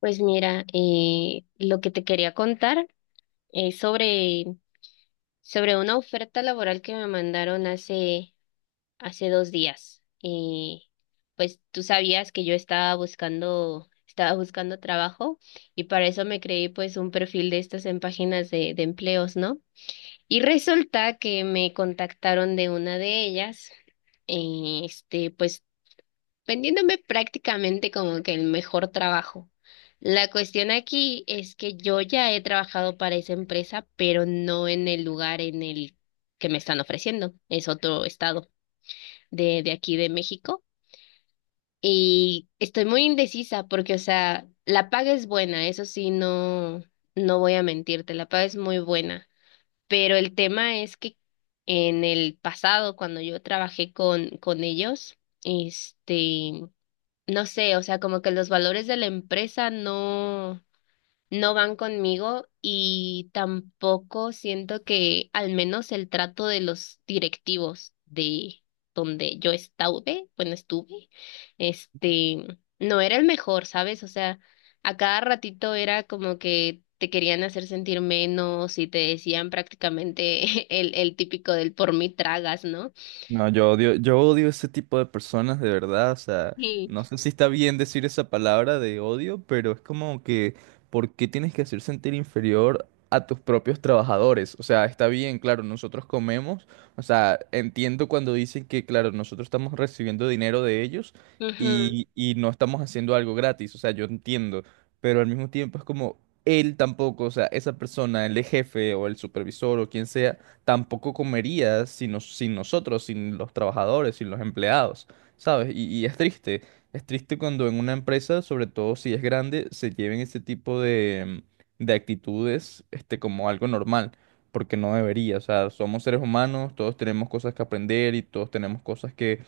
Pues mira, lo que te quería contar es sobre una oferta laboral que me mandaron hace 2 días. Pues tú sabías que yo estaba estaba buscando trabajo y para eso me creí pues un perfil de estas en páginas de empleos, ¿no? Y resulta que me contactaron de una de ellas. Pues vendiéndome prácticamente como que el mejor trabajo. La cuestión aquí es que yo ya he trabajado para esa empresa, pero no en el lugar en el que me están ofreciendo. Es otro estado de aquí de México. Y estoy muy indecisa porque, o sea, la paga es buena, eso sí, no voy a mentirte, la paga es muy buena. Pero el tema es que en el pasado, cuando yo trabajé con ellos, este no sé, o sea, como que los valores de la empresa no van conmigo y tampoco siento que al menos el trato de los directivos de donde yo estuve, bueno, estuve, este, no era el mejor, ¿sabes? O sea, a cada ratito era como que te querían hacer sentir menos y te decían prácticamente el típico del por mí tragas, ¿no? No, yo odio ese tipo de personas, de verdad. O sea, Sí. no sé si está bien decir esa palabra de odio, pero es como que, ¿por qué tienes que hacer sentir inferior a tus propios trabajadores? O sea, está bien, claro, nosotros comemos. O sea, entiendo cuando dicen que, claro, nosotros estamos recibiendo dinero de ellos Ujú, y no estamos haciendo algo gratis. O sea, yo entiendo, pero al mismo tiempo es como él tampoco, o sea, esa persona, el jefe o el supervisor o quien sea tampoco comerías sin, sin nosotros, sin los trabajadores, sin los empleados, ¿sabes? Y es triste cuando en una empresa, sobre todo si es grande, se lleven ese tipo de actitudes, este, como algo normal, porque no debería, o sea, somos seres humanos, todos tenemos cosas que aprender y todos tenemos cosas que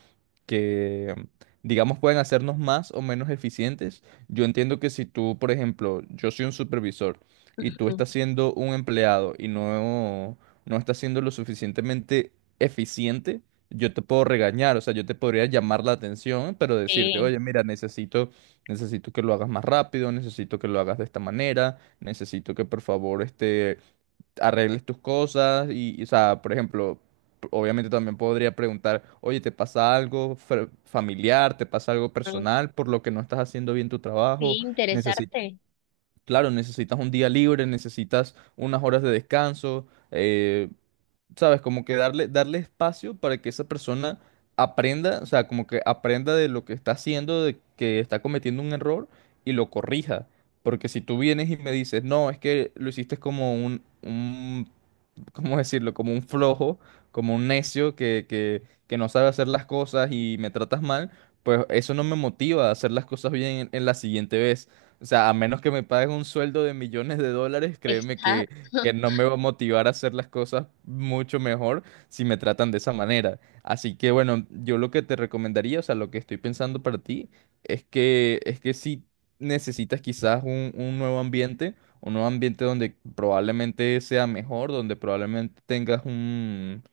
que, digamos, pueden hacernos más o menos eficientes. Yo entiendo que si tú, por ejemplo, yo soy un supervisor y tú ujú. estás siendo un empleado no estás siendo lo suficientemente eficiente, yo te puedo regañar, o sea, yo te podría llamar la atención, pero decirte, Sí. oye, mira, necesito que lo hagas más rápido, necesito que lo hagas de esta manera, necesito que por favor este, arregles tus cosas y o sea, por ejemplo... Obviamente también podría preguntar, oye, ¿te pasa algo familiar? ¿Te pasa algo personal por lo que no estás haciendo bien tu trabajo? Sí, Necesi- interesarte. claro, necesitas un día libre, necesitas unas horas de descanso. eh, ¿Sabes? Como que darle espacio para que esa persona aprenda, o sea, como que aprenda de lo que está haciendo, de que está cometiendo un error y lo corrija. Porque si tú vienes y me dices, no, es que lo hiciste como un ¿cómo decirlo? Como un flojo, como un necio que no sabe hacer las cosas y me tratas mal, pues eso no me motiva a hacer las cosas bien en la siguiente vez. O sea, a menos que me pagues un sueldo de millones de dólares, créeme Exacto. que no me va a motivar a hacer las cosas mucho mejor si me tratan de esa manera. Así que bueno, yo lo que te recomendaría, o sea, lo que estoy pensando para ti, es que si necesitas quizás un nuevo ambiente donde probablemente sea mejor, donde probablemente tengas un,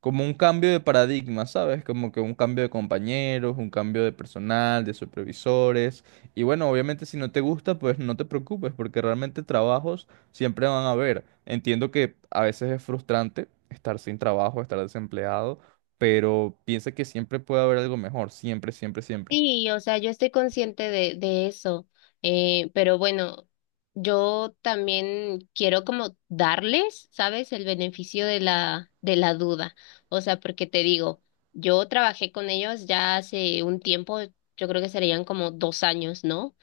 como un cambio de paradigma, ¿sabes? Como que un cambio de compañeros, un cambio de personal, de supervisores. Y bueno, obviamente si no te gusta, pues no te preocupes, porque realmente trabajos siempre van a haber. Entiendo que a veces es frustrante estar sin trabajo, estar desempleado, pero piensa que siempre puede haber algo mejor, siempre, siempre, siempre. Sí, o sea, yo estoy consciente de eso, pero bueno, yo también quiero como darles, ¿sabes? El beneficio de de la duda. O sea, porque te digo, yo trabajé con ellos ya hace un tiempo, yo creo que serían como 2 años, ¿no?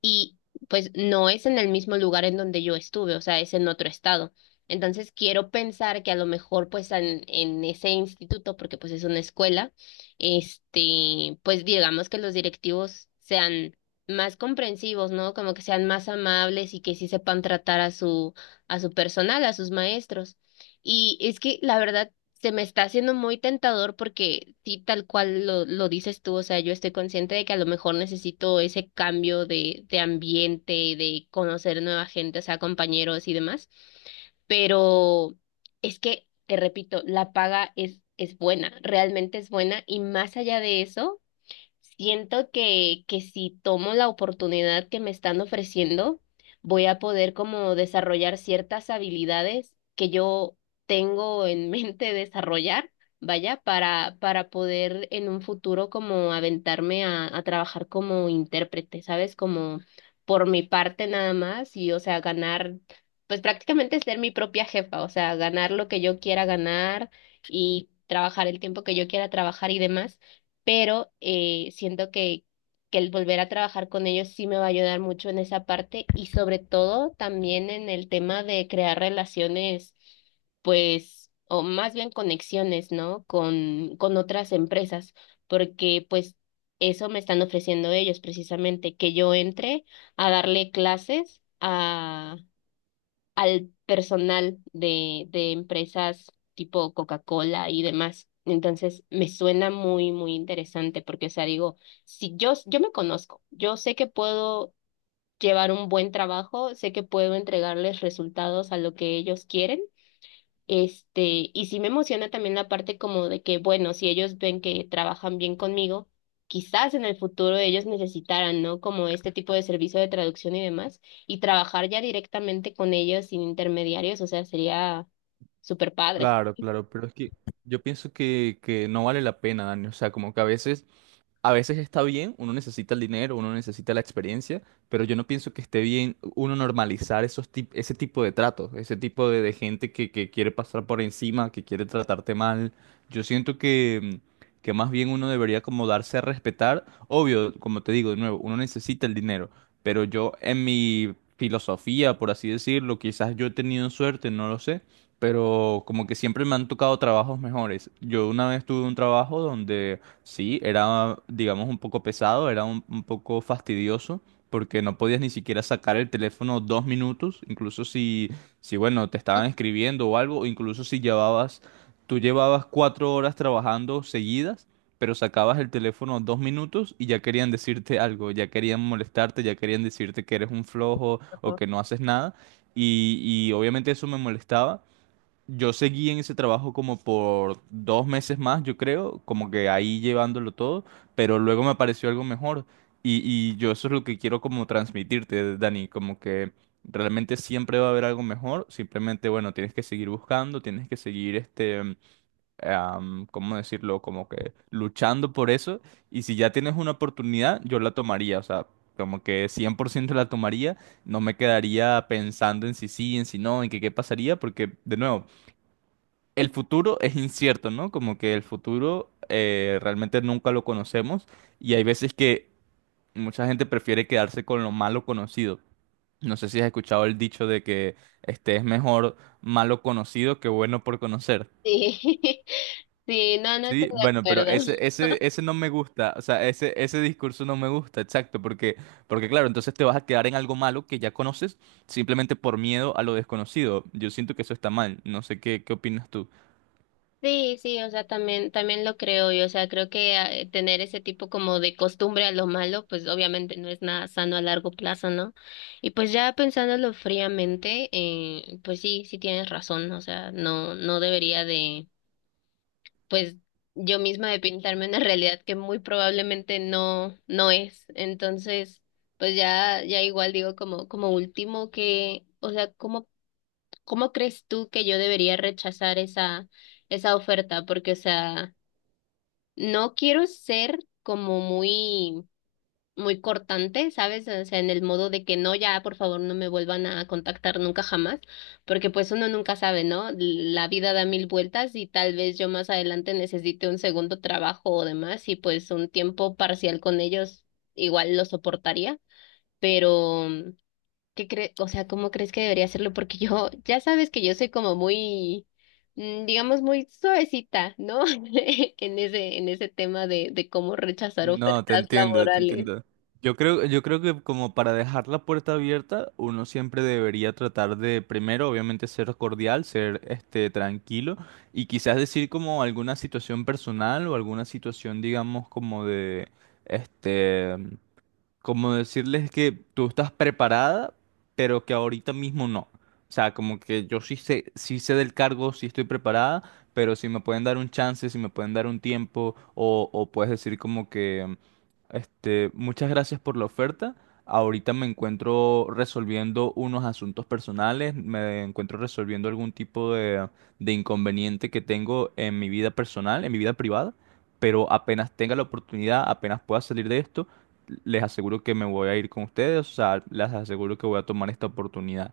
Y pues no es en el mismo lugar en donde yo estuve, o sea, es en otro estado. Entonces quiero pensar que a lo mejor pues en ese instituto, porque pues es una escuela, pues digamos que los directivos sean más comprensivos, ¿no? Como que sean más amables y que sí sepan tratar a a su personal, a sus maestros. Y es que la verdad se me está haciendo muy tentador porque sí, tal cual lo dices tú, o sea, yo estoy consciente de que a lo mejor necesito ese cambio de ambiente, de conocer nueva gente, o sea, compañeros y demás, pero es que, te repito, la paga es buena, realmente es buena y más allá de eso. Siento que si tomo la oportunidad que me están ofreciendo, voy a poder como desarrollar ciertas habilidades que yo tengo en mente desarrollar, vaya, para poder en un futuro como aventarme a trabajar como intérprete, ¿sabes? Como por mi parte nada más y, o sea, ganar, pues prácticamente ser mi propia jefa, o sea, ganar lo que yo quiera ganar y trabajar el tiempo que yo quiera trabajar y demás, pero siento que el volver a trabajar con ellos sí me va a ayudar mucho en esa parte y sobre todo también en el tema de crear relaciones, pues, o más bien conexiones, ¿no? Con otras empresas, porque pues eso me están ofreciendo ellos precisamente, que yo entre a darle clases al personal de empresas tipo Coca-Cola y demás. Entonces, me suena muy interesante porque, o sea, digo, si yo me conozco, yo sé que puedo llevar un buen trabajo, sé que puedo entregarles resultados a lo que ellos quieren. Este, y sí me emociona también la parte como de que, bueno, si ellos ven que trabajan bien conmigo, quizás en el futuro ellos necesitaran, ¿no? Como este tipo de servicio de traducción y demás, y trabajar ya directamente con ellos sin intermediarios, o sea, sería súper padre. Claro, claro, pero es que yo pienso que no vale la pena, Dani. O sea, como que a veces a veces está bien, uno necesita el dinero, uno necesita la experiencia, pero yo no pienso que esté bien uno normalizar esos ese tipo de tratos, ese tipo de gente que quiere pasar por encima, que quiere tratarte mal. Yo siento que, que más bien uno debería como darse a respetar. Obvio, como te digo de nuevo, uno necesita el dinero, pero yo en mi filosofía, por así decirlo, quizás yo he tenido suerte, no lo sé, pero como que siempre me han tocado trabajos mejores. Yo una vez tuve un trabajo donde... Sí, era, digamos, un poco pesado, era un poco fastidioso, porque no podías ni siquiera sacar el teléfono 2 minutos, incluso si, si bueno, te estaban escribiendo o algo, o incluso si llevabas, tú llevabas 4 horas trabajando seguidas, pero sacabas el teléfono 2 minutos y ya querían decirte algo, ya querían molestarte, ya querían decirte que eres un flojo o Ujú. que no haces nada, y, y obviamente eso me molestaba. Yo seguí en ese trabajo como por 2 meses más, yo creo, como que ahí llevándolo todo, pero luego me apareció algo mejor y yo eso es lo que quiero como transmitirte, Dani, como que realmente siempre va a haber algo mejor, simplemente, bueno, tienes que seguir buscando, tienes que seguir, este, ¿cómo decirlo? Como que luchando por eso y si ya tienes una oportunidad, yo la tomaría, o sea, como que 100% la tomaría, no me quedaría pensando en si sí, en si no, en que qué pasaría, porque de nuevo, el futuro es incierto, ¿no? Como que el futuro realmente nunca lo conocemos y hay veces que mucha gente prefiere quedarse con lo malo conocido. No sé si has escuchado el dicho de que este es mejor malo conocido que bueno por conocer. Sí, sí, no, no estoy Sí, de bueno, pero acuerdo. Ese no me gusta, o sea, ese discurso no me gusta, exacto, porque, porque claro, entonces te vas a quedar en algo malo que ya conoces simplemente por miedo a lo desconocido. Yo siento que eso está mal, no sé qué, qué opinas tú. Sí, sí, o sea, también, también lo creo yo, o sea, creo que tener ese tipo como de costumbre a lo malo, pues obviamente no es nada sano a largo plazo, ¿no? Y pues ya pensándolo fríamente, pues sí, sí tienes razón, o sea, no debería de, pues yo misma de pintarme una realidad que muy probablemente no es. Entonces, pues ya, ya igual digo como, como último que, o sea, ¿cómo crees tú que yo debería rechazar esa oferta? Porque, o sea, no quiero ser como muy cortante, ¿sabes? O sea, en el modo de que no, ya, por favor, no me vuelvan a contactar nunca jamás, porque pues uno nunca sabe, ¿no? La vida da mil vueltas y tal vez yo más adelante necesite un segundo trabajo o demás y pues un tiempo parcial con ellos igual lo soportaría, pero ¿qué crees, o sea, cómo crees que debería hacerlo? Porque yo, ya sabes que yo soy como muy, digamos, muy suavecita, ¿no? En en ese tema de cómo rechazar No, te ofertas entiendo, te laborales. entiendo. Yo creo que como para dejar la puerta abierta, uno siempre debería tratar de, primero, obviamente, ser cordial, ser este tranquilo, y quizás decir como alguna situación personal o alguna situación, digamos, como de este como decirles que tú estás preparada, pero que ahorita mismo no. O sea, como que yo sí sé del cargo, sí estoy preparada, pero si me pueden dar un chance, si me pueden dar un tiempo, o puedes decir como que, este, muchas gracias por la oferta. Ahorita me encuentro resolviendo unos asuntos personales, me encuentro resolviendo algún tipo de inconveniente que tengo en mi vida personal, en mi vida privada, pero apenas tenga la oportunidad, apenas pueda salir de esto les aseguro que me voy a ir con ustedes, o sea, les aseguro que voy a tomar esta oportunidad.